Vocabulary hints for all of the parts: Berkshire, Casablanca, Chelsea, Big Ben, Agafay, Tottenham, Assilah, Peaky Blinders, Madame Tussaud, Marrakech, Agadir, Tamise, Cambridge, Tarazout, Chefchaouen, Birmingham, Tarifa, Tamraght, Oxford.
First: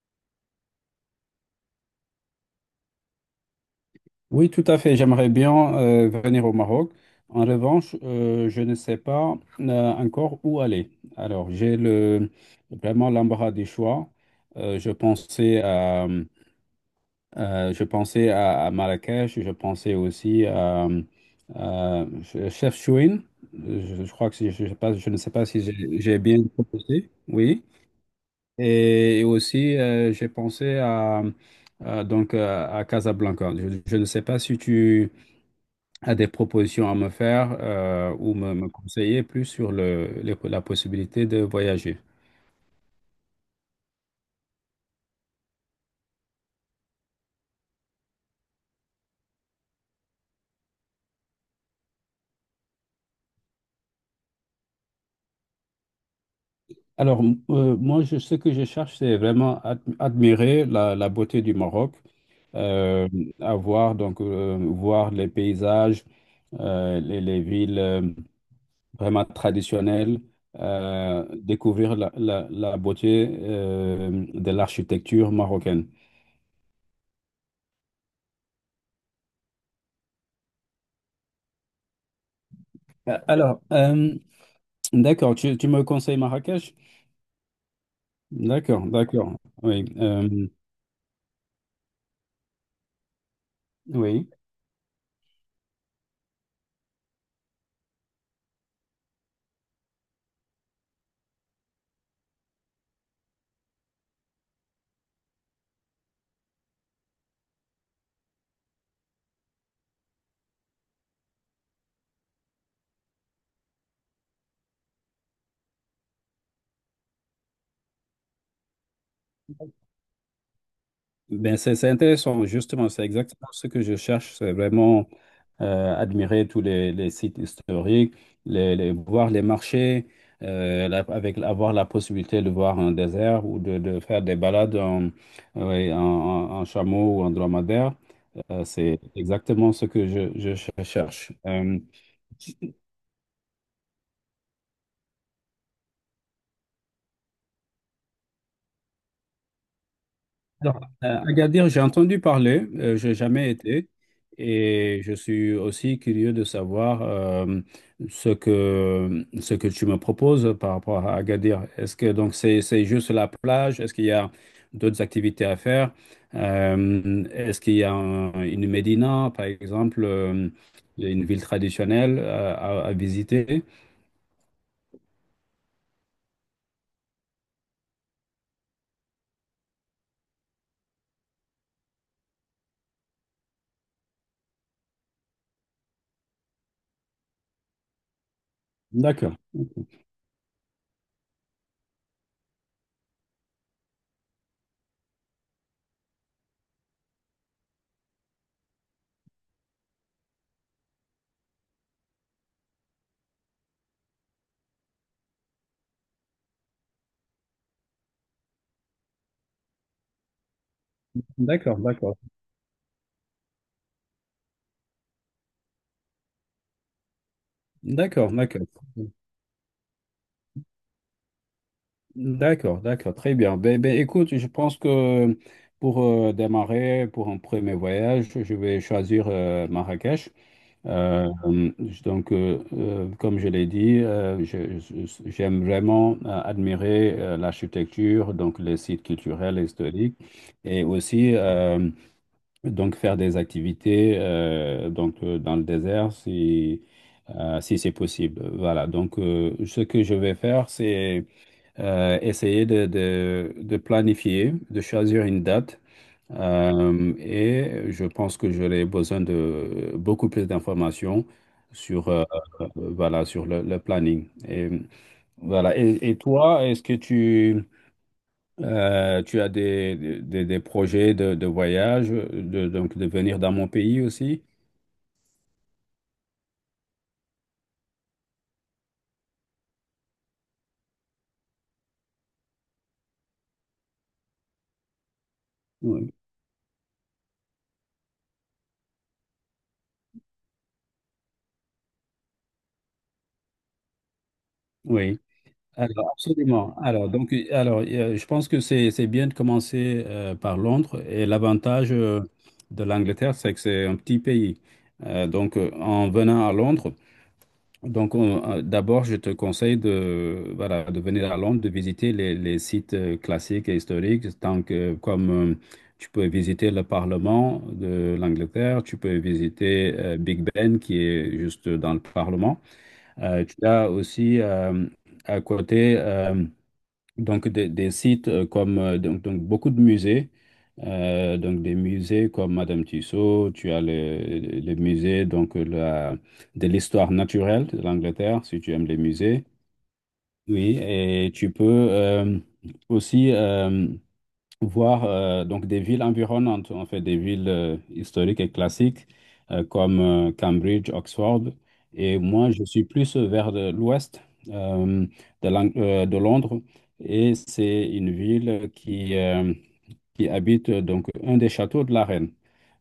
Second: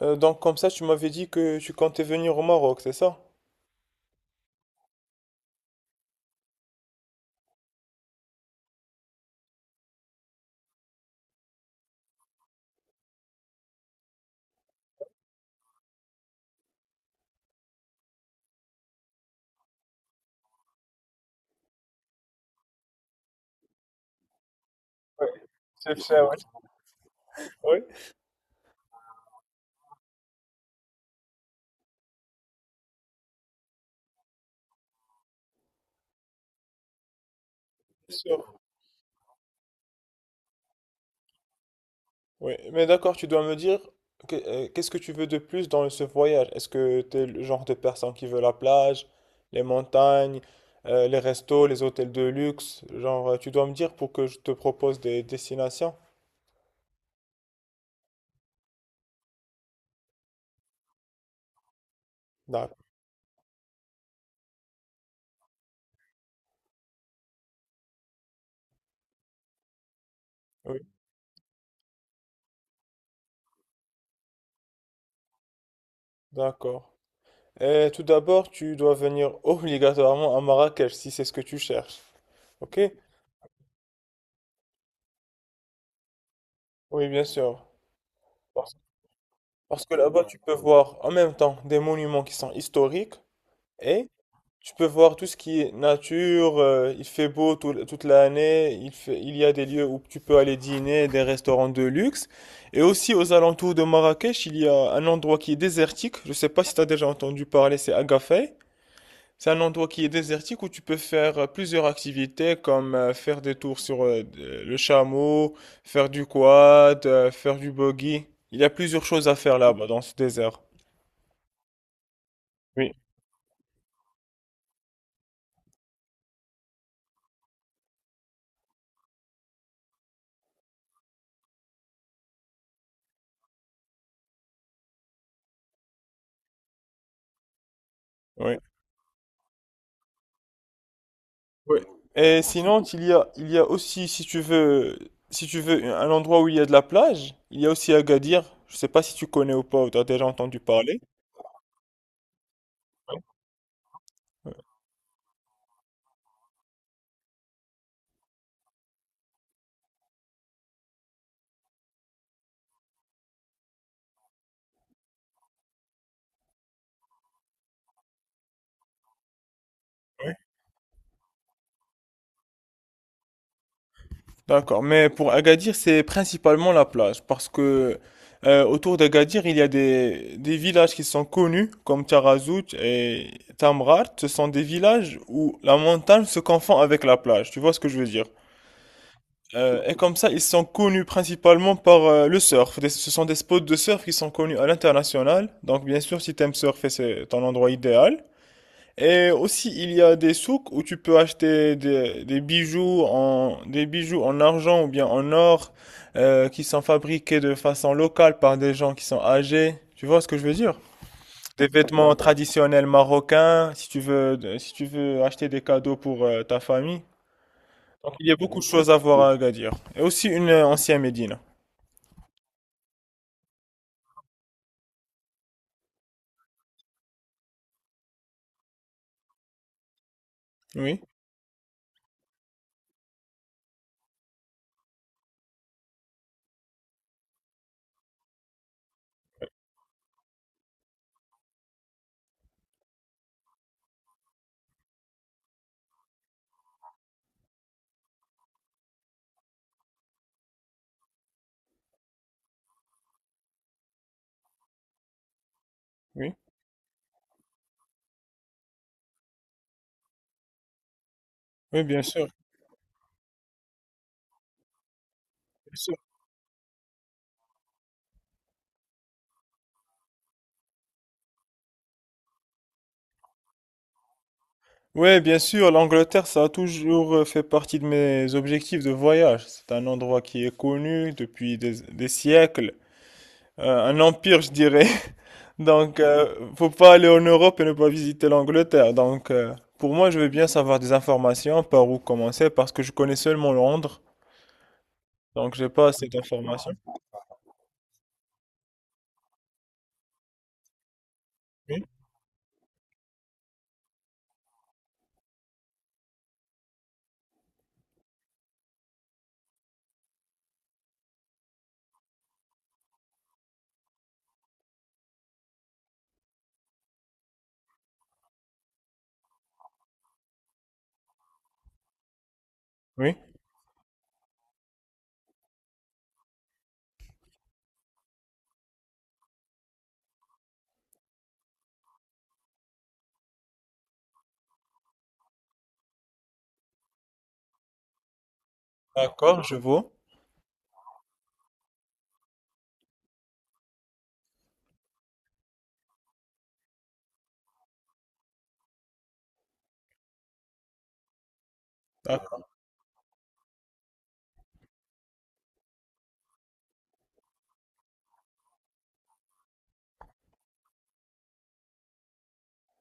Donc comme ça, tu m'avais dit que tu comptais venir au Maroc, c'est ça? Oui, tout à fait. J'aimerais bien venir au Maroc. En revanche, je ne sais pas encore où aller. Alors, vraiment l'embarras des choix. Euh, je pensais à, je pensais à Marrakech. Je pensais aussi à Chefchaouen. Je crois que je ne Oui, sais pas si c'est j'ai ça, oui. bien proposé. Oui. Oui, Et aussi, j'ai pensé à Casablanca. Je ne sais pas si tu a des propositions à me faire, c'est ou me, sûr. me conseiller plus sur la possibilité de voyager. Oui, mais d'accord, tu dois me dire qu'est-ce que tu veux de plus dans ce voyage? Est-ce que tu es le genre de personne qui veut la plage, les montagnes, les restos, les hôtels de luxe? Genre, tu dois me dire pour que je te propose des destinations. Alors, moi, ce que je cherche, c'est vraiment admirer la beauté du Maroc, D'accord. euh, voir les paysages, les villes vraiment traditionnelles, Oui, découvrir la beauté de l'architecture marocaine. d'accord. Tout d'abord, tu dois venir obligatoirement à Marrakech si c'est ce que tu cherches. Ok? Alors, d'accord, tu me conseilles Marrakech? Oui, bien sûr. Parce D'accord, d'accord. parce Oui, que là-bas, tu peux voir en même temps des monuments qui sont historiques et oui. tu peux voir tout ce qui est nature. Il fait beau toute l'année. Il y a des lieux où tu peux aller dîner, des restaurants de luxe. Et aussi aux alentours de Marrakech, il y a un endroit qui est désertique. Je ne sais pas si tu as déjà entendu parler, c'est Agafay. C'est un endroit qui est désertique où tu peux faire plusieurs activités comme faire des tours sur le chameau, faire du quad, faire du buggy. Il y a plusieurs choses à faire là-bas dans ce désert. Ben, c'est intéressant, justement, Oui. c'est exactement ce que je cherche. C'est vraiment admirer tous les sites historiques, voir les marchés, avec avoir la possibilité de voir un désert ou de faire des balades en, oui, en chameau ou en dromadaire. Oui. C'est exactement ce que je cherche. Oui. Et sinon, il y a aussi, si tu veux, un endroit où il y a de la plage, il y a aussi Agadir. Je sais pas si tu connais ou pas, ou tu as déjà entendu Alors, parler. Agadir, j'ai entendu parler, j'ai jamais été, et je suis aussi curieux de savoir, ce que tu me proposes par rapport à Agadir. Est-ce que donc c'est juste la plage? Est-ce qu'il y a d'autres activités à faire? Est-ce qu'il y a une médina, par exemple, une ville traditionnelle à visiter? D'accord, mais pour Agadir, c'est principalement la plage, parce que autour d'Agadir, il y a des villages qui sont connus, comme Tarazout et Tamraght. Ce sont des villages où la montagne se confond avec la plage, tu vois ce que je veux dire? D'accord, Et comme ça, ils sont connus principalement par le surf. Ce sont des spots de surf qui sont connus à l'international. Donc, bien sûr, si t'aimes surfer, c'est ton endroit idéal. Et aussi, il y a des souks où tu peux acheter des des bijoux en argent ou bien en or, qui sont fabriqués de façon locale par des gens qui sont âgés. Tu vois ce que je veux dire? Des d'accord, vêtements d'accord, traditionnels marocains, si tu veux, si tu veux acheter des cadeaux pour ta famille. Donc, il y d'accord, a beaucoup de d'accord. choses à voir à Agadir. Et aussi une ancienne Médine. D'accord, d'accord, très bien. Ben, ben, écoute, je pense que pour démarrer, pour un premier voyage, je vais choisir Marrakech. Oui, Euh, euh, Comme je l'ai dit, j'aime vraiment admirer l'architecture, donc les sites culturels et historiques, et aussi, donc faire des activités, dans le désert si c'est possible. Voilà. Donc, ce que je vais faire, c'est essayer de planifier, de choisir une date. oui, Et je pense que j'aurai besoin de beaucoup plus d'informations oui, bien sur, euh, sûr. Voilà, sur le planning. Et voilà. Et toi, est-ce que tu as des projets de voyage, donc de venir dans mon pays aussi? Ouais, bien sûr, l'Angleterre, ça a toujours fait partie de mes objectifs de voyage. C'est un endroit qui est connu depuis des siècles, un empire, je dirais. Donc, Oui. euh, Faut pas aller en Europe et ne pas visiter l'Angleterre. Pour moi, je veux bien savoir des informations par où commencer parce que je connais seulement Londres. Oui. Donc, j'ai pas assez Alors, d'informations. absolument. Alors, donc, je pense que c'est bien de commencer par Londres. Et Oui, l'avantage, de l'Angleterre, c'est que c'est un petit pays. En venant à Londres, d'abord, je te conseille de venir à Londres, de visiter les sites classiques et historiques, tant que comme, tu peux visiter le Parlement de l'Angleterre, tu peux visiter, Big Ben qui est juste dans le Parlement. oui. Tu as aussi, à côté, des sites, comme, beaucoup de musées, donc des musées comme Madame Tussaud. Tu as le musée, de l'histoire naturelle de l'Angleterre, si tu aimes les D'accord, musées. je vois. Oui, et tu peux euh, aussi. Voir, donc des villes environnantes, en fait des villes historiques et classiques, comme Cambridge, Oxford. Et D'accord. moi, je suis plus vers l'ouest euh, de Londres. Et c'est une ville qui habite un des châteaux de la reine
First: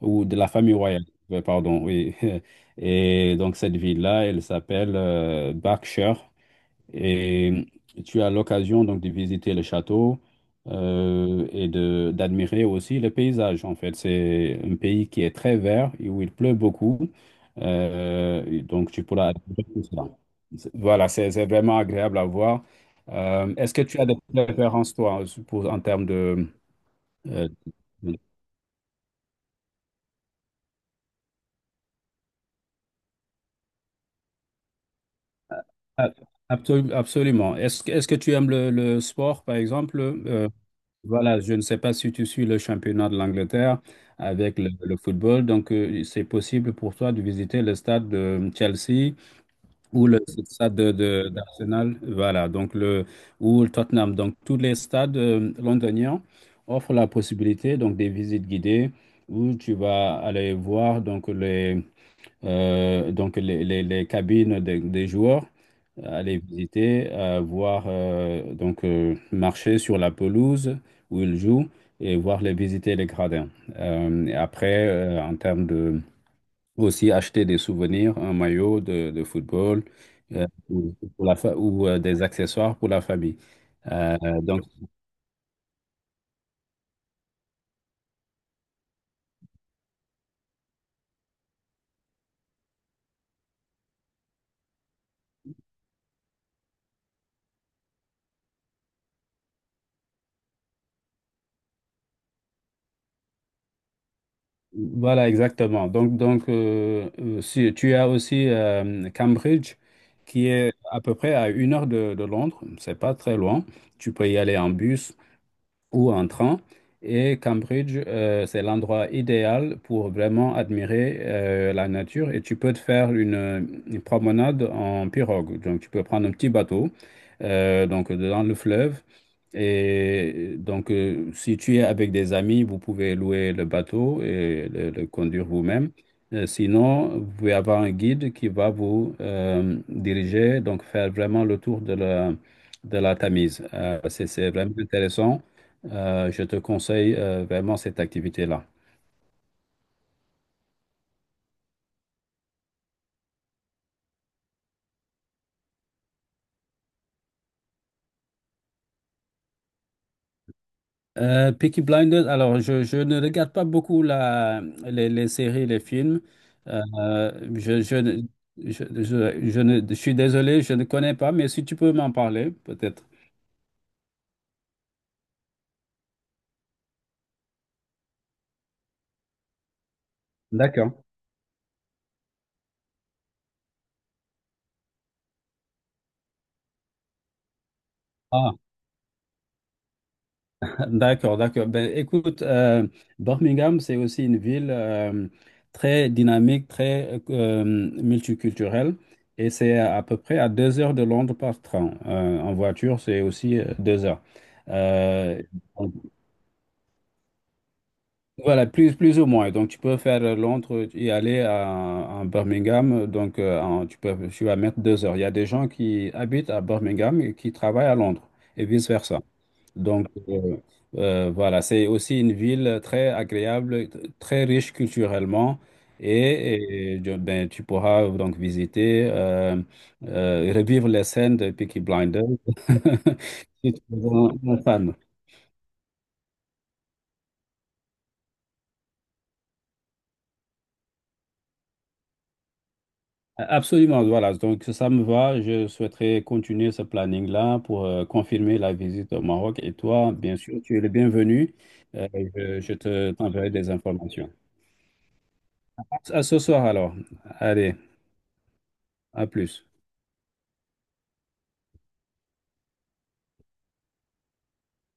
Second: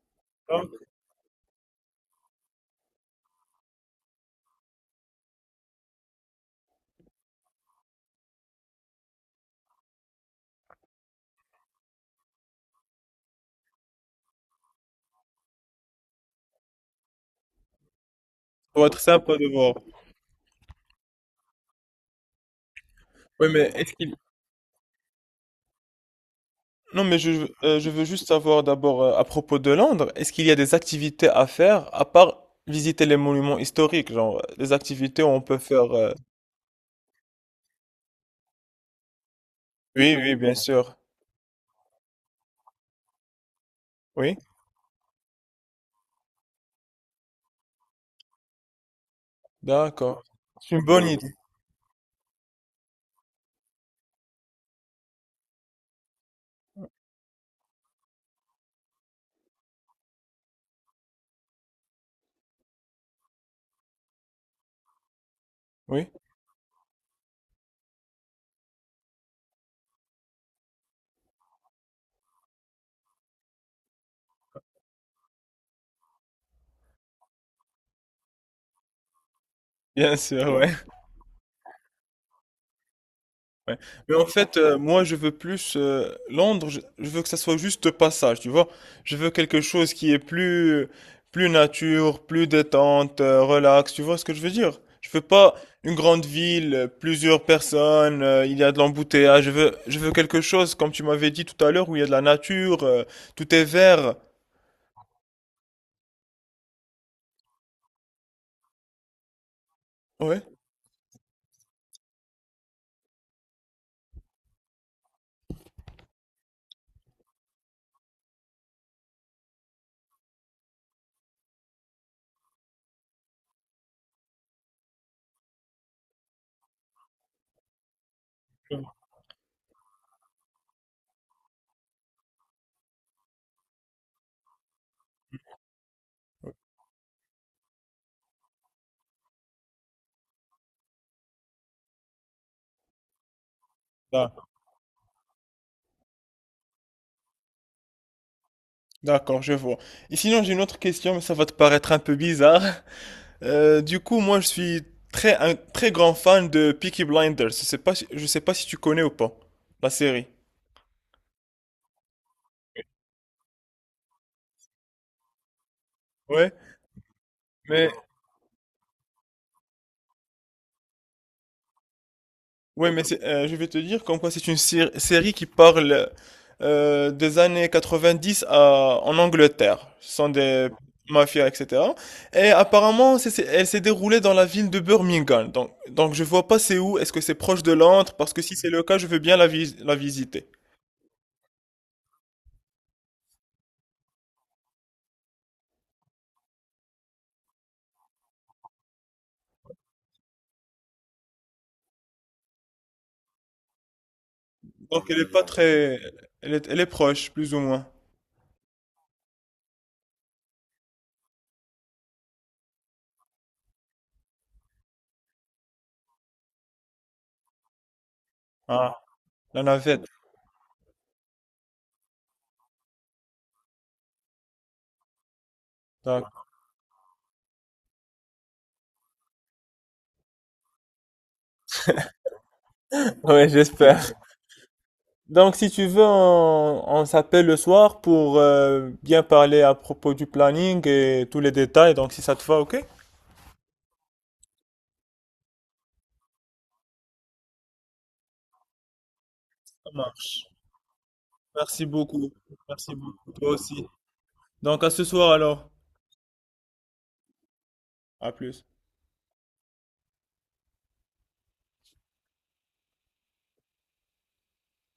ou de la Ça famille royale. Pardon, oui. Et donc cette ville-là, elle s'appelle Berkshire. Et tu as l'occasion donc de visiter le château, et de d'admirer aussi le paysage. En fait, c'est un pays qui est très vert et où il pleut beaucoup. Et doit donc, être tu pourras sympa de admirer voir. tout cela. Voilà, c'est vraiment agréable à voir. Oui, mais Est-ce que est-ce tu as qu'il des préférences, toi, pour, en termes de Non, mais je, euh, euh, je veux de- juste savoir d'abord à propos de Londres, est-ce qu'il y a des activités à faire à part visiter les monuments historiques, genre les activités où on peut faire... Ah, absolument. Est-ce que tu aimes le sport, par exemple? Oui, oui, bien sûr. Voilà, je ne sais pas si tu suis le championnat de l'Angleterre Oui, avec le football. Donc, c'est possible pour toi de visiter le stade de, Chelsea ou le d'accord. stade C'est une bonne idée. d'Arsenal. Voilà, donc ou le Tottenham. Donc, tous les stades londoniens offrent la possibilité donc des visites guidées où tu vas aller voir les cabines des joueurs, Oui, aller visiter, voir, marcher sur la pelouse où ils jouent et voir les visiter les gradins. Et après, en termes de aussi acheter des souvenirs, un maillot de football, bien sûr, ouais. Ou pour la fa- ou, des accessoires pour la famille. Ouais. Mais Euh, en fait, donc moi, je veux plus Londres. Je veux que ça soit juste passage, tu vois. Je veux quelque chose qui est plus nature, plus détente, relax. Tu vois ce que je veux dire? Je veux pas une grande ville, plusieurs personnes, il y a de l'embouteillage. Je veux quelque chose, comme tu m'avais dit tout à l'heure, où il y a de la nature, tout est vert. Voilà, exactement. Donc si, tu as aussi Cambridge, Ouais. qui est à peu près à 1 heure de Londres. C'est pas très loin. Tu peux y aller en bus ou en train. Et Cambridge, c'est l'endroit idéal pour vraiment admirer la nature. Et tu peux te faire une promenade en pirogue. Donc, tu peux prendre un petit bateau, donc dans le fleuve. Et donc, si tu es avec des amis, vous pouvez louer le bateau et le conduire vous-même. Sinon, vous pouvez avoir un guide qui va vous diriger, donc faire vraiment le tour de la Tamise. Ah, C'est vraiment intéressant. Je te conseille vraiment cette activité-là. d'accord, je vois. Et sinon, j'ai une autre question, mais ça va te paraître un peu bizarre. Du coup, moi, je suis très, un très grand fan de Peaky Blinders. Je sais pas si tu connais ou pas la série. Peaky Blinders, alors je ne regarde pas beaucoup les séries, les films. Ouais, Euh, je, mais, je, ne- je suis désolé, je ne connais pas, mais si tu peux m'en parler, ouais, mais peut-être. c'est- euh, je vais te dire comme quoi c'est une série qui parle des années 90 à, en Angleterre. Ce sont des D'accord. mafias, etc. Et apparemment, elle s'est déroulée dans la ville de Birmingham. Donc je vois pas c'est où. Est-ce que c'est proche de Londres? Parce que si Ah. c'est le cas, je veux bien la visiter. D'accord, d'accord. Ben, écoute, Birmingham, c'est aussi une ville très dynamique, très multiculturelle, et c'est à peu près à 2 heures de Londres par train. En voiture, c'est aussi 2 heures. Donc elle est Euh, pas donc, très, elle est proche, plus ou moins. voilà, plus ou moins. Donc, tu peux faire, Londres et aller à Birmingham. Donc, tu vas mettre 2 heures. Il y a des gens qui habitent à Birmingham et qui travaillent à Londres, et Ah, vice-versa. la Donc, navette. Voilà, c'est aussi une ville très agréable, très riche culturellement. D'accord. Ben, tu pourras donc visiter, revivre les scènes de Peaky Blinders. Ouais, Si tu es j'espère. un fan. Donc si tu veux, on s'appelle le soir pour bien parler à propos du planning et tous les détails. Donc si ça te va, ok? Absolument, voilà. Donc, ça me va. Je souhaiterais continuer ce planning-là pour confirmer la visite au Maroc. Et Ça toi, bien marche. sûr, tu es le bienvenu. Merci Euh, beaucoup. Je Merci te beaucoup. Toi t'enverrai des aussi. informations. Donc à ce soir alors. À ce soir alors. Allez, À plus. à plus.